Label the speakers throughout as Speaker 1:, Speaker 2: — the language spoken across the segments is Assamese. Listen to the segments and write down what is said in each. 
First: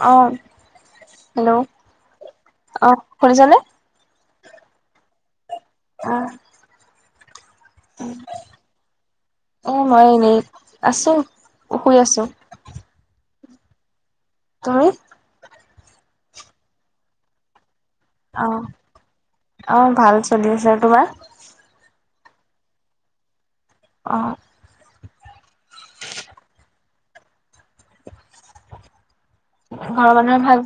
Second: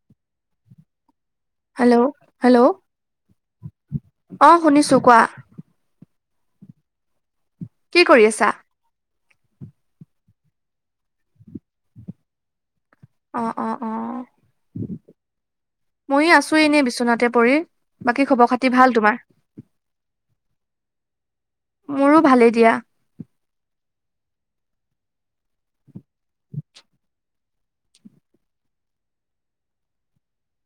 Speaker 1: অ'
Speaker 2: হেল্ল' হেল্ল'
Speaker 1: অ', শুনিছানে?
Speaker 2: অ শুনিছো কোৱা?
Speaker 1: উম'
Speaker 2: কি কৰি আছা
Speaker 1: অ মই এনেই আছো' শুই আছো।
Speaker 2: অ, অ, অ
Speaker 1: তুমি?
Speaker 2: মইয়ো আছো এনে বিচনাতে পৰি। বাকী খবৰ
Speaker 1: অ',
Speaker 2: খাতি ভাল তোমাৰ?
Speaker 1: অ ভাল চলি আছে। তোমাৰ?
Speaker 2: মোৰো ভালেই দিয়া।
Speaker 1: উম' ঘৰৰ মানুহৰ ভাল?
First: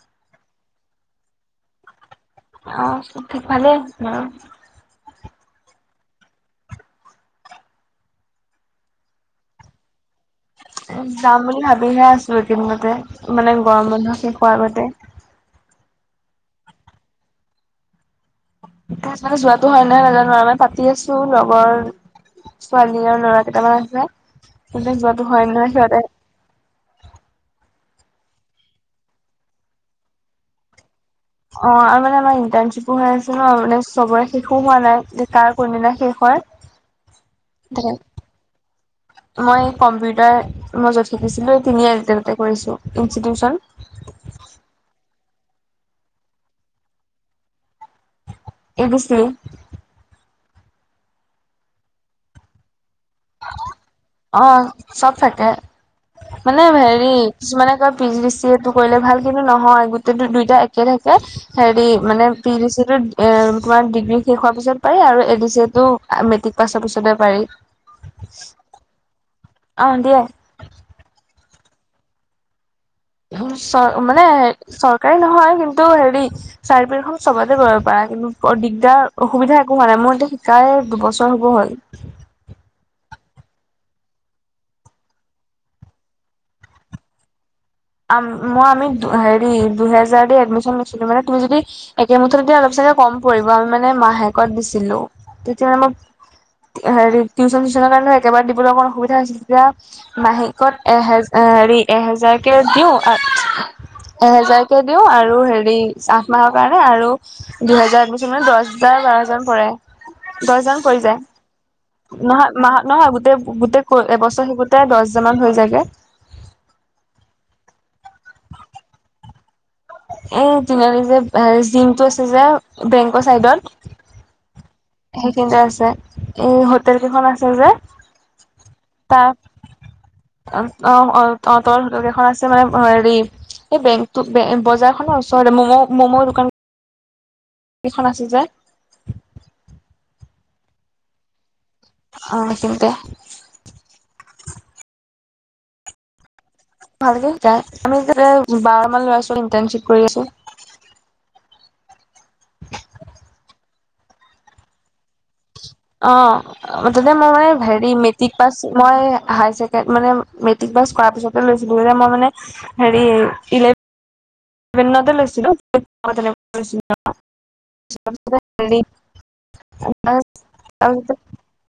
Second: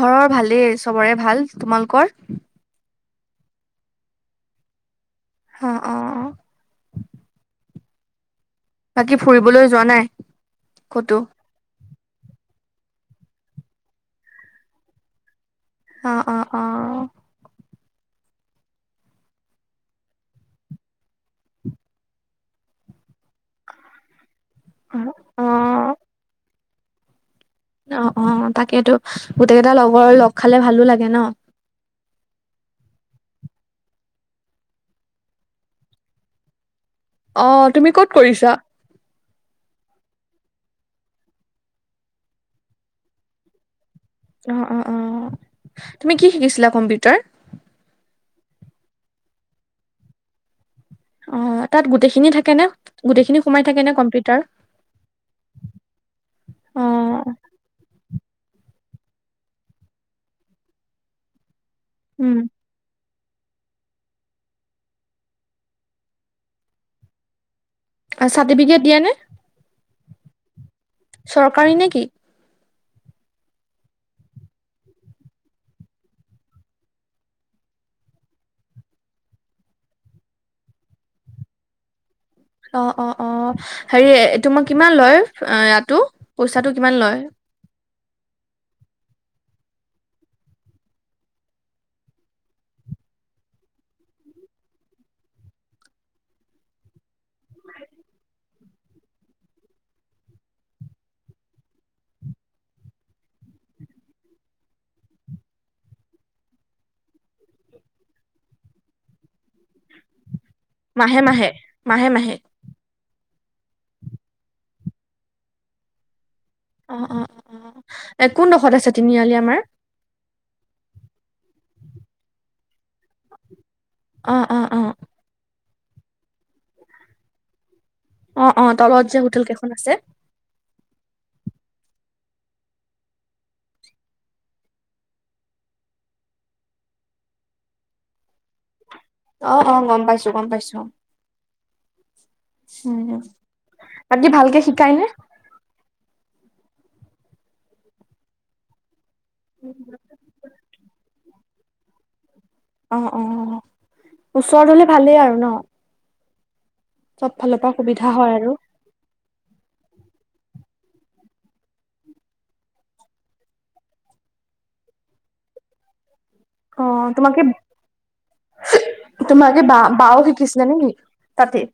Speaker 2: ঘৰৰ ভালেই চবৰে ভাল। তোমালোকৰ?
Speaker 1: অ' [unintelligible] ভালেই অ।
Speaker 2: অ' অ অ বাকী ফুৰিবলৈ যোৱা নাই? ক'তো
Speaker 1: যাম বুলি ভাবিহে আছো এইকিদিনতে। মানে গৰম বন্ধ শেষ হোৱাৰ আগতে।
Speaker 2: অ' অ' অ
Speaker 1: তাপা যোৱাতো হয় নহয় নাজানো আৰু মানে পাতি আছো লগৰ ছোৱালী আৰু ল'ৰা কেইটামান আছে।
Speaker 2: অ
Speaker 1: পিছত যোৱাতটো
Speaker 2: অ
Speaker 1: হয়নে নহয় সিহঁতে
Speaker 2: অ' অ' তাকেইতো। গোটেইকেইটা লগৰ লগ খালে ভালো লাগে ন!
Speaker 1: অঁ', আৰু মানে আমাৰ ইণ্টাৰ্নচিপো হৈ আছে ন' মানে চবৰে শেষো হোৱা নাই যে কাৰ কোনদিনা শেষ হয়। [unintelligible]
Speaker 2: অঁ',
Speaker 1: তাকে
Speaker 2: -তুমি ক'ত কৰিছা?
Speaker 1: মই কম্পিউটাৰ মই য'ত শিকিছিলোঁ এই তিনিয়ালিটে তা'তে কৰিছোঁ ইনষ্টিটিউচন।
Speaker 2: অঁহ', -অঁহ', -অঁহ', তুমি কি শিকিছিলা কম্পিউটাৰ?
Speaker 1: A B C.
Speaker 2: অঁ', তা'ত গোটেইখিনি থাকে নে? গোটেইখিনি সোমাই থাকে নে কম্পিউটাৰ
Speaker 1: অঁ', চব থাকে। মানে
Speaker 2: অ
Speaker 1: হেৰি কিছুমানে কয়- P G D C A টো কৰিলে ভাল, কিন্তু নহয় গোটেইটো দুইটা একে থাকে হেৰি- মানে
Speaker 2: উম
Speaker 1: P G D C A টো- এ তোমাৰ ডিগ্ৰী শেষ হোৱাৰ পিছত পাৰি আৰু এ ডি চি এ টো মেট্ৰিক পাছৰ পিছতে পাৰি।
Speaker 2: চাৰ্টিফিকেট দিয়ে নে?
Speaker 1: অঁ', -দিয়ে।
Speaker 2: চৰকাৰী নে কি?
Speaker 1: চ' মানে চৰকাৰী নহয় কিন্তু হেৰি- চাৰ্টিফিকেটখন চবতে কৰিব পাৰা কিন্তু বৰ দিগদাৰ অসুবিধা একো হোৱা নাই মোৰ এতিয়া শিকাই- দুবছৰ হ'ব হ'ল।
Speaker 2: অঁ', -অঁ', -অঁ', হেৰি এইটো তোমাৰ কিমান লয় ইয়াতো পইচাটো কিমান লয়?
Speaker 1: আম-মই আমি হেৰি দুহেজাৰ দি এডমিশ্যন লৈছিলো মানে। তুমি যদি একে মুঠতে দিলে অলপ চাগে কম পৰিব, আমি মানে মাহেকত দিছিলো তেতিয়া মানে মই- হেৰি টিউশ্যন চিউচনৰ কাৰণে একেবাৰে দিবলৈ অকণ অসুবিধা হৈছিল তেতিয়া। মাহেকত এহেজাৰ হেৰি এহেজাৰকে দিওঁ। এহেজাৰকে দিওঁ আৰু হেৰি আঠ মাহৰ কাৰণে আৰু- দুহেজাৰ এডমিচনত দহ বা বাৰহাজাৰমান পৰে। দহ হাজাৰ- পৰি যায়
Speaker 2: মাহে-মাহে।
Speaker 1: নহয়, মাহ, নহয়, গোটেই-গোটেই ক-এবছৰ শিকোতে দহ হজাৰ মান হৈ যায়গে।
Speaker 2: অহ', -অহ', -অহ', এ কোনডোখৰত আছে তিনিআলি আমাৰ?
Speaker 1: এই তিনআালি যে জিমটো আছে যে বেংকৰ চাইদত।
Speaker 2: অঁহ', -অঁহ', -অঁহ', -।
Speaker 1: সেইখিনতে আছে এই হোটেল কেইখন আছে যে।
Speaker 2: অঁহ', -অঁহ', তলত যে হোটেল কেইখন আছে।
Speaker 1: অঁহ', -অঁহ', -অঁ', -তলত হোটেল কেইখন আছে মানে হেৰি- এই বেংক টো বজাৰ খনৰ ওচৰতে ম'ম-ম'ম দোকান- কেইখন আছে যে।
Speaker 2: অঁ', -অঁ', গম পাইছো, গম পাইছো অঁ',।
Speaker 1: অ সেইখিনিতে
Speaker 2: উম, বাকী ভালকে শিকাই নে?
Speaker 1: ভালকে শিকাই। আমি তাতে বাৰ মান ল'ৰা-ছোৱালীয়ে ইন্টাৰ্নশ্বিপ কৰি আছো।
Speaker 2: অঁহ', -অঁহ', ওচৰত হ'লে ভালেই আৰু ন'।
Speaker 1: অঁ', তা'তে মোৰ
Speaker 2: চব
Speaker 1: মানে
Speaker 2: ফালৰ পৰা
Speaker 1: হেৰি
Speaker 2: সুবিধা হয়
Speaker 1: মেট্ৰিক
Speaker 2: আৰু
Speaker 1: পাছ- মই হায়ছেকেন্ড মানে মেট্ৰিক পাছ কৰাৰ পিছতে লৈছিলো যে মই মানে- হেৰি ইলেক- ভেনতে লৈছিলো অ' তেনেকুৱাতে লৈছিলো।
Speaker 2: তোমাৰ কি বা বাও-বাও শিকিছিলে নেকি তা'তে?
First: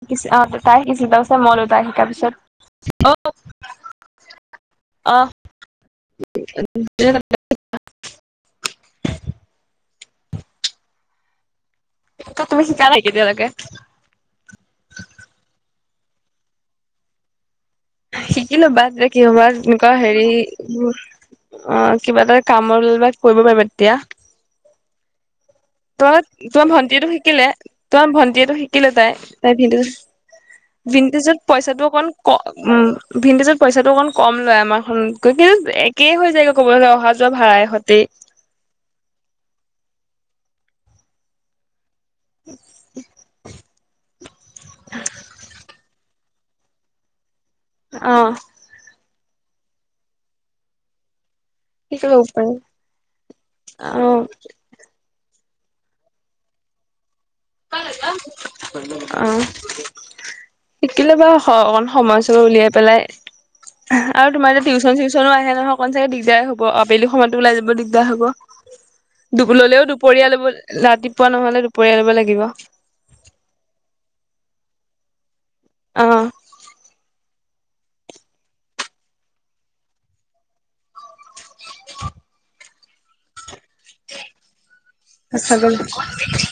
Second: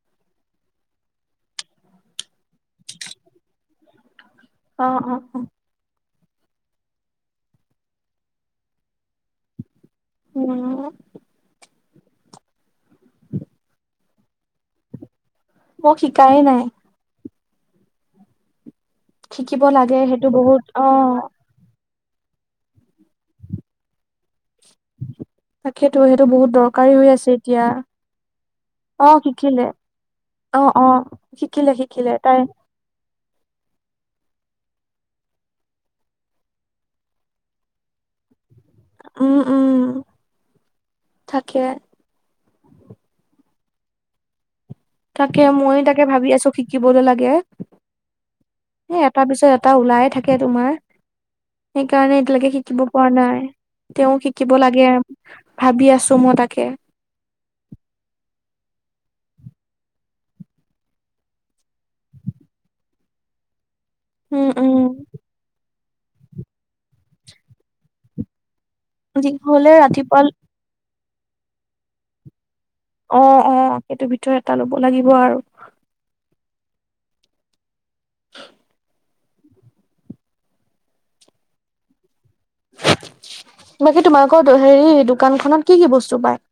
Speaker 1: শিকিছে, অঁ', তাই শিকিছিল তাৰ পিছত মই ল'লো তাই শিকাৰ পিছত। অহ।
Speaker 2: অঁ অঁ অঁ'
Speaker 1: [unintelligible]
Speaker 2: উ অঁ'
Speaker 1: ত' তুমি শিকা নাই এতিয়ালৈকে।
Speaker 2: মোক শিকাই নাই।
Speaker 1: শিকিলো বাদ যে কি হবা
Speaker 2: শিকিব
Speaker 1: এনেকুৱা
Speaker 2: লাগে
Speaker 1: হেৰি
Speaker 2: সেইটো বহুত অ
Speaker 1: বোৰ- অঁ, কিবা এটা কামলৈ বা কৰিব পাৰিবা তেতিয়া।
Speaker 2: তাকেতো
Speaker 1: তয়
Speaker 2: সেইটো বহুত
Speaker 1: তোমাৰ
Speaker 2: দৰকাৰী হৈ
Speaker 1: ভণ্টিয়েটো
Speaker 2: আছে
Speaker 1: শিকিলে
Speaker 2: এতিয়া
Speaker 1: তোমাৰ ভন্টিয়েটো শিকিলে
Speaker 2: অ
Speaker 1: তাই, তাই
Speaker 2: শিকিলে অ অ
Speaker 1: ভিনটেজত- ভিন্টেজত
Speaker 2: শিকিলে
Speaker 1: পইচাটো অকমান
Speaker 2: শিকিলে তাই
Speaker 1: ক- উম' ভিন্টেজত পইচা টো অকন কম লয় আমাৰখনত কৈ, কিন্তু একে হৈ যায়গৈ ক'ব গলে অহা- যোৱা ভাড়াই সতি।
Speaker 2: উম উম' থাকে।
Speaker 1: [unintelligible]
Speaker 2: তাকে মই তাকে ভাবি আছো শিকিবলৈ লাগে।
Speaker 1: অঁ'
Speaker 2: এই এটা পিছত এটা ওলাই থাকে তোমাৰ।
Speaker 1: শিকি
Speaker 2: সেইকাৰণে
Speaker 1: ল'ব
Speaker 2: এতিয়ালৈকে
Speaker 1: পাৰি
Speaker 2: শিকিব পৰা নাই,
Speaker 1: অ
Speaker 2: তেওঁ শিকিব লাগ- গে ভাবি আছো মই তাকে।
Speaker 1: অঁ' শিকি লবা অকন সময় ছমই উলিয়াই পেলাই। আৰু
Speaker 2: উম
Speaker 1: তোমাৰ এতিয়া
Speaker 2: উম
Speaker 1: টিউচন চিউচনো আহে নহয়- অকনচাই দিগদাৰে হ'ব, আবেলি সময়তো ওলাই যাব দিগদাৰ হব।
Speaker 2: যি
Speaker 1: দুপ
Speaker 2: হলে
Speaker 1: ললেও
Speaker 2: ৰাতিপুৱা
Speaker 1: দুপৰীয়া ল'ব- ৰাতিপুৱা নহ'লে দুপৰীয়া লব লাগিব।
Speaker 2: অঁ অঁ সেইটো ভিতৰত এটা ল'ব লাগিব আৰু।
Speaker 1: অঁ' [inaudible]
Speaker 2: বাকী, তোমালোকৰ দ হেৰি দোকানখত
Speaker 1: সঁচাকৈ।
Speaker 2: কি কি বস্তু পায়?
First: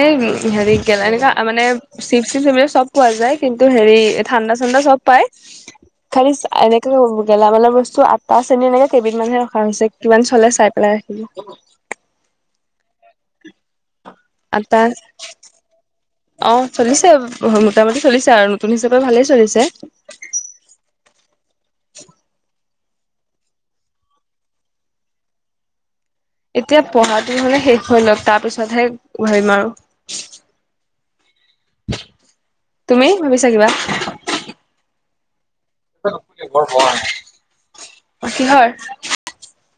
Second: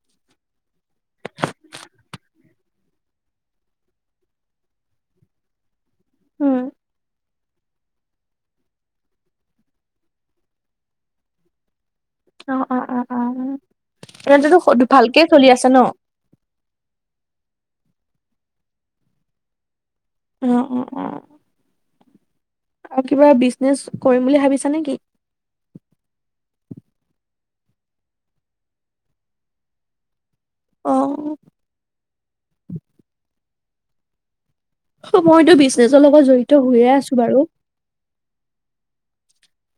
Speaker 1: এই হেৰি গেলা গেলা আ মানে- চিৱ চিফ সেইবিলাক চব পোৱা যায়, কিন্তু হেৰি ঠাণ্ডা চাণ্ডা চব পায়। খালিছ
Speaker 2: উম
Speaker 1: এনেকেও গেলামাল বস্তু আঠ- কাৰ চেনি লাগে কেইবিধ মানহে ৰখা হৈছে কিমান চলে চাই পেলাই ৰাখিব।
Speaker 2: অঁ অঁ অঁ অঁ' উম' তেন্তেটো ভালকেই চলি আছে ন।
Speaker 1: অঁ' চলিছে মোটামুটি চলিছে আৰু নতুন হিচাপে ভালেই চলিছে।
Speaker 2: অঁ' অঁ অঁ'
Speaker 1: [inaudible]
Speaker 2: আৰু কিবা বিজনেচ কৰিম বুলি ভাবিছা নেকি?
Speaker 1: এতিয়া পঢ়াটো হলে শেষ হৈ লওক, তাৰ পিছতহে কৰিম আৰু।
Speaker 2: অঁ ও'
Speaker 1: তুমি ভাবিছা কিবা?
Speaker 2: অ' মইতো বিজনেচৰ লগত জড়িত হৈয়ে আছো বাৰু।
Speaker 1: কিহৰ?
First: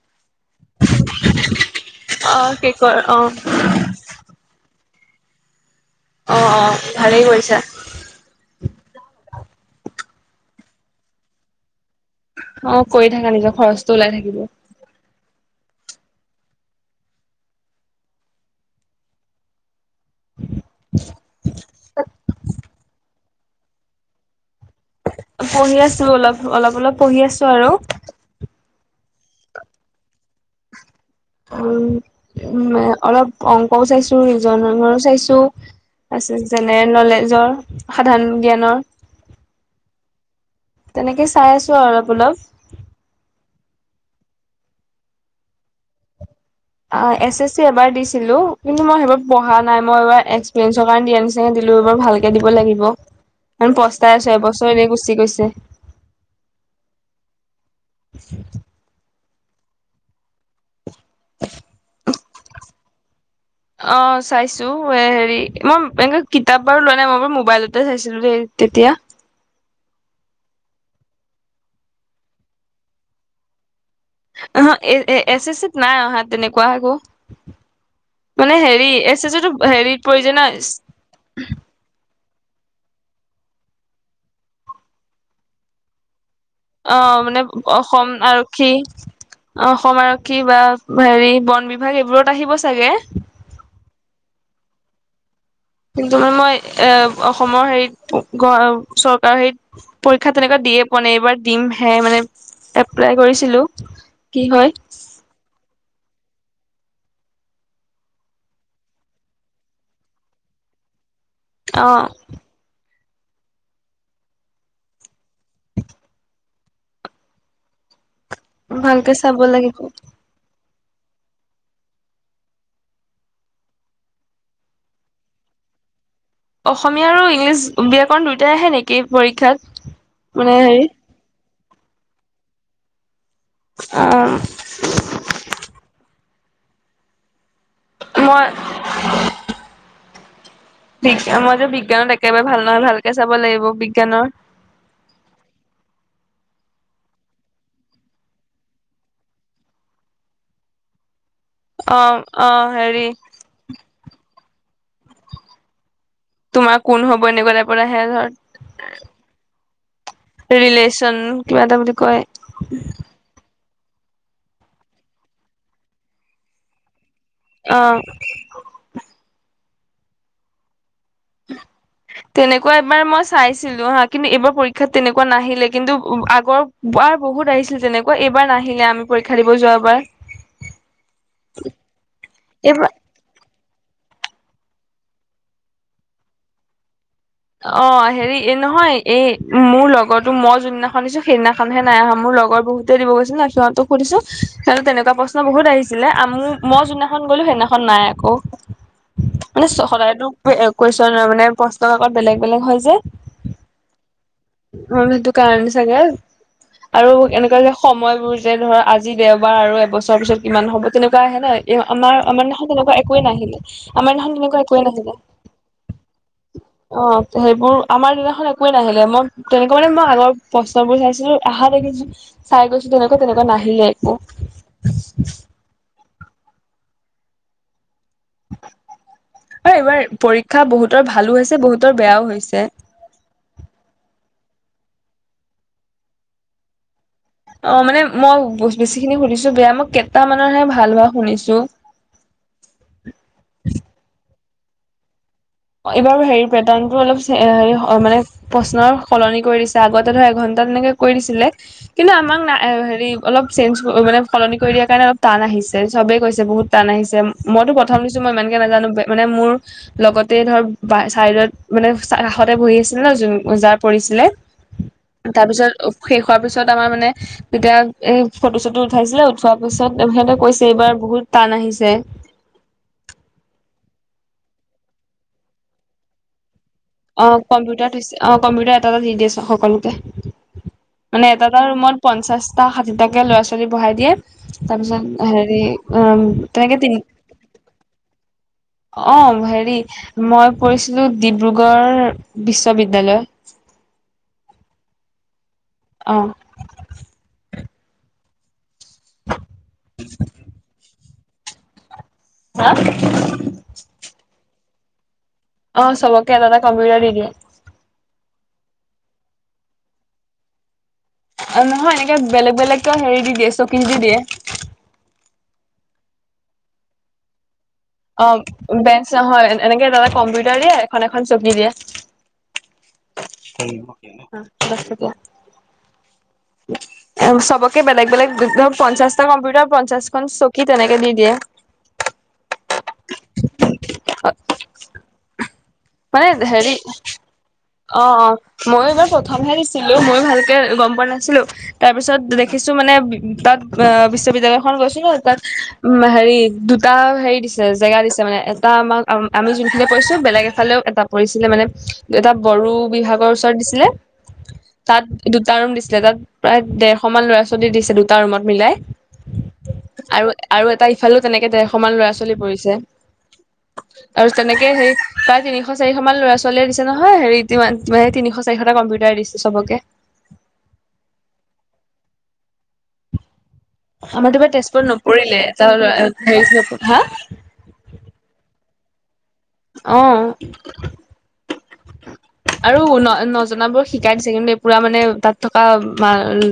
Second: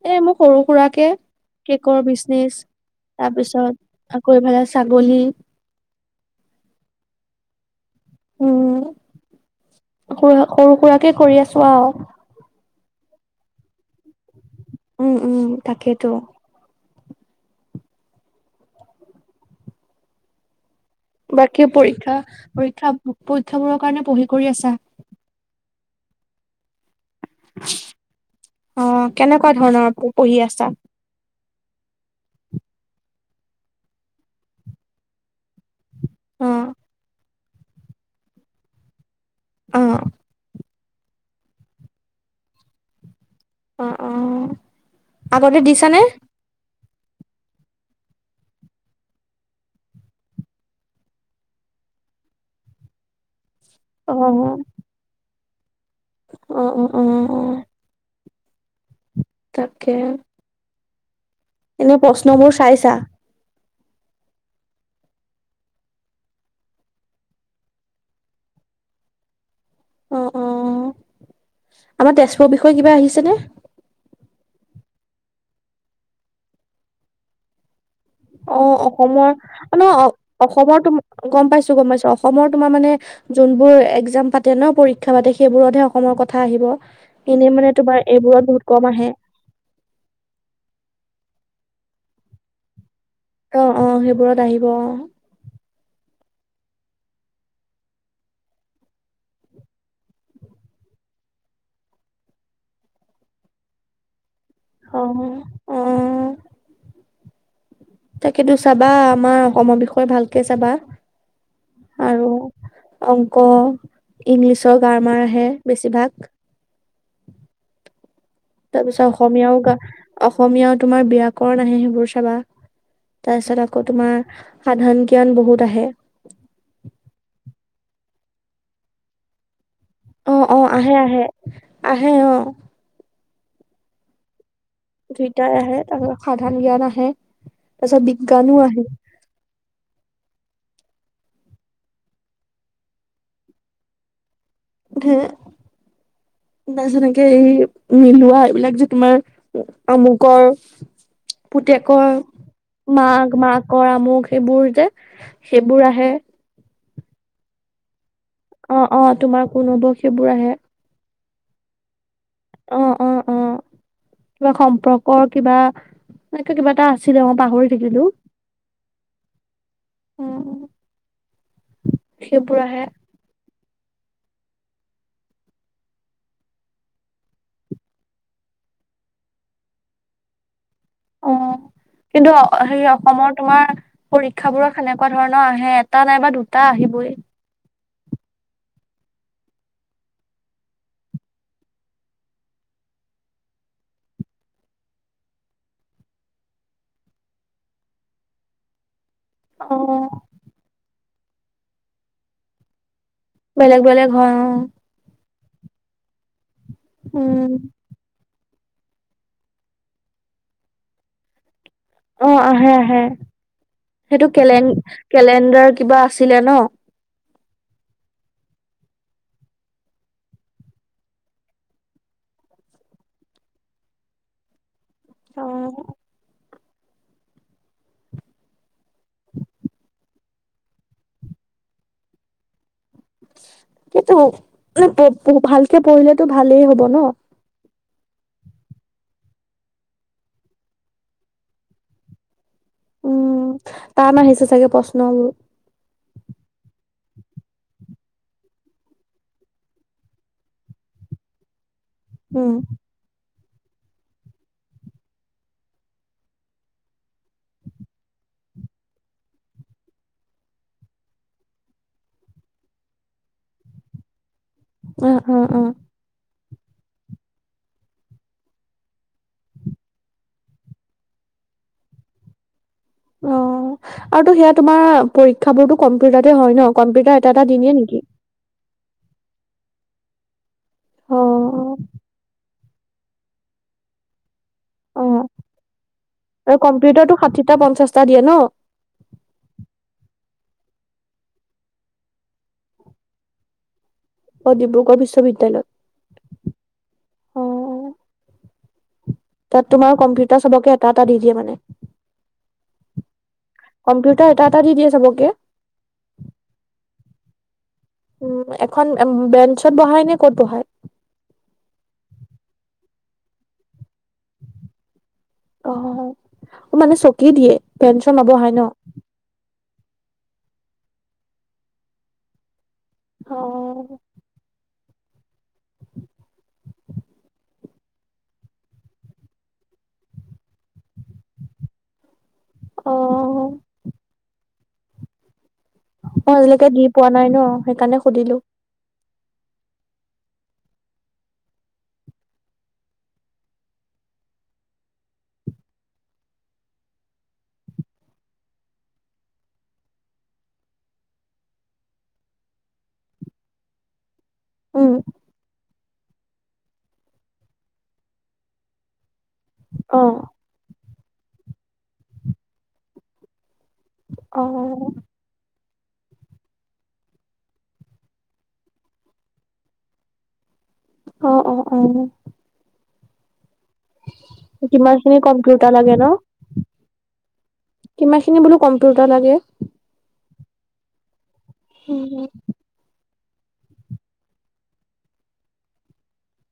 Speaker 2: এ মোক সৰু সুৰাকে কেকৰ
Speaker 1: অ
Speaker 2: বিজনেচ,
Speaker 1: কেকৰ অ অ
Speaker 2: তাৰপিছত, - আকৌ ইফালে ছাগলী-
Speaker 1: অঁ অঁ ভালেই কৰিছা।
Speaker 2: উম' সৰু সুৰাকে কৰি আছো আও।
Speaker 1: অ, কৰি থাকা, নিজৰ খৰচটো ওলাই থাকিব।
Speaker 2: উম, উম, তাকেইতো। বাকী পৰীক্ষা, পৰীক্ষা, পৰীক্ষাবোৰৰ কাৰণে পঢ়ি কৰি আছা?
Speaker 1: পঢ়ি আছ, অলপ অলপ অলপ পঢ়ি আছো আৰু।
Speaker 2: অ, কেনেকুৱা ধৰণৰ পঢ়ি আছা?
Speaker 1: উ, অলপ অংকও চাইছো, ৰেজইনিংৰ চাইছো। আছে,
Speaker 2: অ',
Speaker 1: জেনেৰেল নলেজৰ, সাধাৰণ জ্ঞানৰ।
Speaker 2: উম,
Speaker 1: তেনেকে চাই আছো আৰু অলপ অলপ।
Speaker 2: অ, অ, আগতে দিছানে?
Speaker 1: অ, এছ, এছ, চি, এবাৰ দিছিলো, কিন্তু মই সেইবাৰ পঢ়া নাই মই এইবাৰ এক্সপিৰিয়েঞ্চৰ কাৰণ দি আছিলো। দিলো এইবাৰ ভালকে দিব লাগিব, মই পস্তাই
Speaker 2: অ',
Speaker 1: আছো এবছৰ এনে গুচি গৈছে।
Speaker 2: অ, অ, অ, অ,
Speaker 1: [inaudible]
Speaker 2: তাকে। এনে, প্ৰশ্নবোৰ চাইছা।
Speaker 1: [inaudible] অ, চাইছো হেৰি মই এনে কিতাপ বাৰু লোৱা নাই, মই বাৰু মোবাইলতে চাইছিলো দেই তেতিয়া।
Speaker 2: অ, অ, আমাৰ তেজপুৰৰ বিষয়ে কিবা আহিছেনে?
Speaker 1: অহ, এ, এছ, এছ, চিত, নাই অহা তেনেকুৱা একো। মানে
Speaker 2: অ,
Speaker 1: হেৰি এছ
Speaker 2: অসমৰ
Speaker 1: এছ চিটো
Speaker 2: ন,
Speaker 1: হেৰিত পৰি যায় ন
Speaker 2: অসমৰ তো গম পাইছো, গম পাইছো, অসমৰ তোমাৰ মানে, যোনবোৰ একজাম পাতে ন, পৰীক্ষা পাতে সেইবোৰতহে অসমৰ কথা আহিব,
Speaker 1: অ
Speaker 2: এনেই মানে তোমাৰ
Speaker 1: অসম
Speaker 2: এইবোৰত
Speaker 1: আৰক্ষী
Speaker 2: বহুত কম আহে।
Speaker 1: অসম আৰক্ষী বা হেৰি, বন বিভাগ এইবোৰত আহিব চাগে।
Speaker 2: অ, অ, সেইবোৰত আহিব। অ,
Speaker 1: কিন্তু মানে মই এ, অসমৰ হেৰিত চৰকাৰৰ হেৰিত পৰীক্ষা তেনেকুৱা দিয়ে পোৱা নাই, এইবাৰ দিম হে মানে এপ্লাই কৰিছিলো কি হয়।
Speaker 2: অ অ তাকেতো চাবা আমাৰ অসমৰ বিষয়ে ভালকে চাবা।
Speaker 1: অ
Speaker 2: আৰু অংক, ইংলিছৰ গ্ৰামাৰ আহে বেছিভাগ। তাৰ পিছত
Speaker 1: ভালকে চাব
Speaker 2: অসমীয়াও,
Speaker 1: লাগিব
Speaker 2: গা-অসমীয়াও তোমাৰ ব্যাকৰণ আহে সেইবোৰ চাবা। তাৰ পিছত আকৌ তোমাৰ, সাধাৰণ জ্ঞান বহুত আহে।
Speaker 1: অসমীয়া আৰু ইংলিছ ব্যাকৰণ দুয়োটাই আহে নেকি পৰীক্ষাত?
Speaker 2: অ,
Speaker 1: মানে
Speaker 2: অ,
Speaker 1: হেৰি
Speaker 2: আহে আহে আহে অ,
Speaker 1: আহ,
Speaker 2: দুইটাই আহে, তাৰপিছত সাধাৰণ জ্ঞান আহে, তাৰপিছত
Speaker 1: মই
Speaker 2: বিজ্ঞানো আহে।
Speaker 1: বি, মইতো বিজ্ঞানত একেবাৰে ভাল নহয়, ভালকে চাব লাগিব বিজ্ঞানৰ।
Speaker 2: হে, তাৰপিছত একে এই মিলোৱা, এইবিলাক যে তোমাৰ অমুকৰ, পুতেকৰ
Speaker 1: অ' অ' হেৰি
Speaker 2: মাক, মাকৰ আমুক, সেইবোৰ যে সেইবোৰ আহে।
Speaker 1: তোমাৰ কোন হ'ব, এনেকুৱা টাইপৰ আহে ধৰ।
Speaker 2: অ, অ, তোমাৰ কোন হ'ব? সেইবোৰ আহে।
Speaker 1: ৰিলেচন কিবা এটা বুলি কয়।
Speaker 2: অ, অ, অ, কিবা সম্পৰ্কৰ কিবা, এনেকে কিবা, এটা আছিলে। অ, পাহৰি
Speaker 1: অ'
Speaker 2: থাকিলো। উম! সেইবোৰ
Speaker 1: তেনেকুৱা
Speaker 2: আহে
Speaker 1: এইবাৰ মই চাইছিলো হা, কিন্তু এইবাৰ পৰীক্ষাত তেনেকুৱা নাহিলে কিন্তু আগৰ বাৰ বহুত আহিছিল তেনে আকৌ এইবাৰ নাহিলে আমি পৰীক্ষা দিব যোৱাবাৰ।
Speaker 2: অ' কিন্তু
Speaker 1: এইবাৰ
Speaker 2: হেৰি অসমৰ তোমাৰ পৰীক্ষাবোৰত সেনেকুৱা ধৰণৰ আহে, এটা নাইবা দুটা আহিবই।
Speaker 1: অ' হেৰি এই নহয় এই মোৰ লগৰতো মই যোনদিনাখন দিছো, সেইদিনাখনহে নাই অহা। মোৰ লগৰ বহু তে দিব গৈছিল ন, সিহঁতক সুধিছো সিহঁতৰ তেনেকুৱা প্ৰশ্ন বহুত আহিছিলে আ মই যোনদিনাখন গ'লো সেইদিনা খন নাই আকৌ।
Speaker 2: অ
Speaker 1: মানে সদায়তো কুৱেচনৰ মানে প্ৰশ্ন কাকত বেলেগ বেলেগ হয় যে।
Speaker 2: বেলেগ বেলেগ হয় অ'।
Speaker 1: মই বোলো সেইটো কাৰণে চাগে। আৰু
Speaker 2: উম
Speaker 1: এনেকুৱা যে সময়বোৰ যে ধৰ আজি দেওবাৰ আৰু এবছৰৰ পিছত কিমান হ'ব তেনেকুৱা আহে নাই। এ আমাৰ
Speaker 2: অ
Speaker 1: আমাৰ
Speaker 2: আহে
Speaker 1: দিনাখন তেনেকুৱা
Speaker 2: আহে
Speaker 1: একোৱেই নাহিলে, আমাৰ দিনাখন তেনেকুৱা একোৱে নাহিলে।
Speaker 2: এনডৰ কিবা আছিলে ন?
Speaker 1: অ' সেইবোৰ আমাৰ দিনাখন একোৱে নাহিলে, মই তেনেকুৱা মানে মই আগৰ প্ৰশ্নবোৰ চাইছিলো আহা দেখিছো। চাই গৈছিলো, তেনেকুৱা তেনেকুৱা নাহিলে একো।
Speaker 2: অ'।
Speaker 1: অ' এইবাৰ পৰীক্ষা বহুতৰ ভালো হৈছে বহুতৰ বেয়াও হৈছে।
Speaker 2: কিন্তু ভালকে পঢ়িলেতো ভালেই হব ন।
Speaker 1: অ' মানে মই বেছি খিনি সুধিছো বেয়া মই কেইটামানৰহে ভাল হোৱা শুনিছো।
Speaker 2: উম, তান আহিছে চাগে প্ৰশ্নবোৰ।
Speaker 1: অ' এইবাৰ হেৰি পেটাৰ্ণটো অলপ হেৰি হয় মানে। প্ৰশ্নৰ সলনি কৰি দিছে আগতে ধৰ এঘন্টা তেনেকে কৰি দিছিলে কিন্তু আমাক
Speaker 2: উম
Speaker 1: না হেৰি অলপ চেঞ্জ মানে সলনি কৰি দিয়াৰ কাৰণে অলপ টান আহিছে চবেই কৈছে বহুত টান আহিছে। মইতো প্ৰথম দিছো, মই ইমানকে নাজানো মানে মোৰ লগত [unintelligible] ধৰ চাইডত মানে কাষতে বহি আছিলে জাৰ পৰিছিলে।
Speaker 2: অ অ অ
Speaker 1: তাৰপিছত শেষ হোৱাৰ পিছত আমাৰ মানে তেতিয়া এই ফটো-চটো উঠাইছিলে উঠোৱা পিছত সিহঁতে কৈছে এইবাৰ বহুত টান আহিছে।
Speaker 2: অহ আৰু তো সেয়া তোমাৰ পৰীক্ষাবোৰতো কম্পিউটাৰতে হয় ন। কম্পিউটাৰ
Speaker 1: অ
Speaker 2: এটা এটা দিয়ে
Speaker 1: কম্পিউটাৰ
Speaker 2: নেকি?
Speaker 1: অ' কম্পিউটাৰ এটা এটা দি দিয়ে সকলোকে,
Speaker 2: অ
Speaker 1: মানে এটা এটা ৰুমত পঞ্চাশ তাক ষাঠিটাকে ল'ৰা-ছোৱালী বহাই দিয়ে, তাৰ পিছত
Speaker 2: অ অ
Speaker 1: হেৰি উম তেনেকে তিনি
Speaker 2: ষাঠিটা-পঞ্চাশ। টা দিয়ে ন।
Speaker 1: অ' হেৰি মই পৰিছিলো ডিব্ৰুগড় বিশ্ববিদ্যালয়।
Speaker 2: অ' ডিব্ৰুগড় বিশ্ববিদ্যালয়।
Speaker 1: অহ।
Speaker 2: তাত তোমাৰ কম্পিউটাৰ চবকে এটা এটা দি দিয়ে মানে।
Speaker 1: হা?
Speaker 2: কম্পিউটাৰ এটা এটা দি দিয়ে চবকে।
Speaker 1: অহ চবকে এটা এটা কম্পিউটাৰ দি দিয়ে।
Speaker 2: উম, এখন বেঞ্চত বহাই নে ক'ত বহাই?
Speaker 1: নহয়, এনেক বেলেগ বেলেগেকে হেৰি দি দিয়ে চকী দি দিয়ে।
Speaker 2: অহ মানে চকী দিয়ে। বেঞ্চত
Speaker 1: অহ
Speaker 2: নবহাই ন
Speaker 1: বেঞ্চ নহয় এনেকে এটা এটা কম্পিউটাৰ দিয়ে এখন এখন চকী দিয়ে।
Speaker 2: অ
Speaker 1: দহ টকীয়া। [inaudible] চবকে বেলেগ বেলেগ ধৰ পঞ্চাশটা কম্পিউটাৰ পঞ্চাশখন চকী তেনেকে দি দিয়ে। [inaudible]
Speaker 2: উম।
Speaker 1: [unintelligible] মানে
Speaker 2: মই আজিলৈকে
Speaker 1: হেৰি
Speaker 2: দি পোৱা নাই ন সেইকাৰণে
Speaker 1: অহ, অহ,
Speaker 2: সুধিলো
Speaker 1: মই এইবাৰ প্ৰথমহে দিছিলো মই ভালকে গম পোৱা নাছিলোঁ। তাৰ পিছত দেখিছোঁ মানে তাত আহ বিশ্ববিদ্যালয়খন গৈছো ন তাত। উম হেৰি দুটা হেৰি দিছে জেগা দিছে মানে এটা আমাক আমি যোনখিনি বৈছো বেলেগ এফালেও এটা। পৰিছিলে মানে এটা বড়ো বিভাগৰ ওচৰত দিছিলে
Speaker 2: উম
Speaker 1: তাত দুটা ৰুম দিছিল। তাত প্ৰায় দেৰশ মান ল'ৰা ছোৱালী দিছে দুটা ৰুমত মিলাই
Speaker 2: অ
Speaker 1: আৰু আৰু এটা ইফালেও তেনেকে ডেৰশ মান ল'ৰা ছোৱালী পৰিছে আৰু
Speaker 2: অ
Speaker 1: তেনেকে সেই প্ৰায় তিনিশ চাৰিশ মান ল'ৰা ছোৱালীয়ে দিছে নহয় হেৰি তিনিশ চাৰিশটা কম্পিউটাৰ দিছে চবকে।
Speaker 2: অহ, অহ, অহ,
Speaker 1: আমাৰ তোমাৰ তেজপুৰত
Speaker 2: কিমান খিনি
Speaker 1: নপৰিলে এটা
Speaker 2: কম্পিউটাৰ লাগে
Speaker 1: ল'ৰা হেৰি হা
Speaker 2: কিমানখিনি বোলো কম্পিউটাৰ লাগে।
Speaker 1: অহ,
Speaker 2: উম, উম।
Speaker 1: আৰু ন নজনাবোৰ শিকাই দিছে কিন্তু এই পুৰা মানে তাত থকা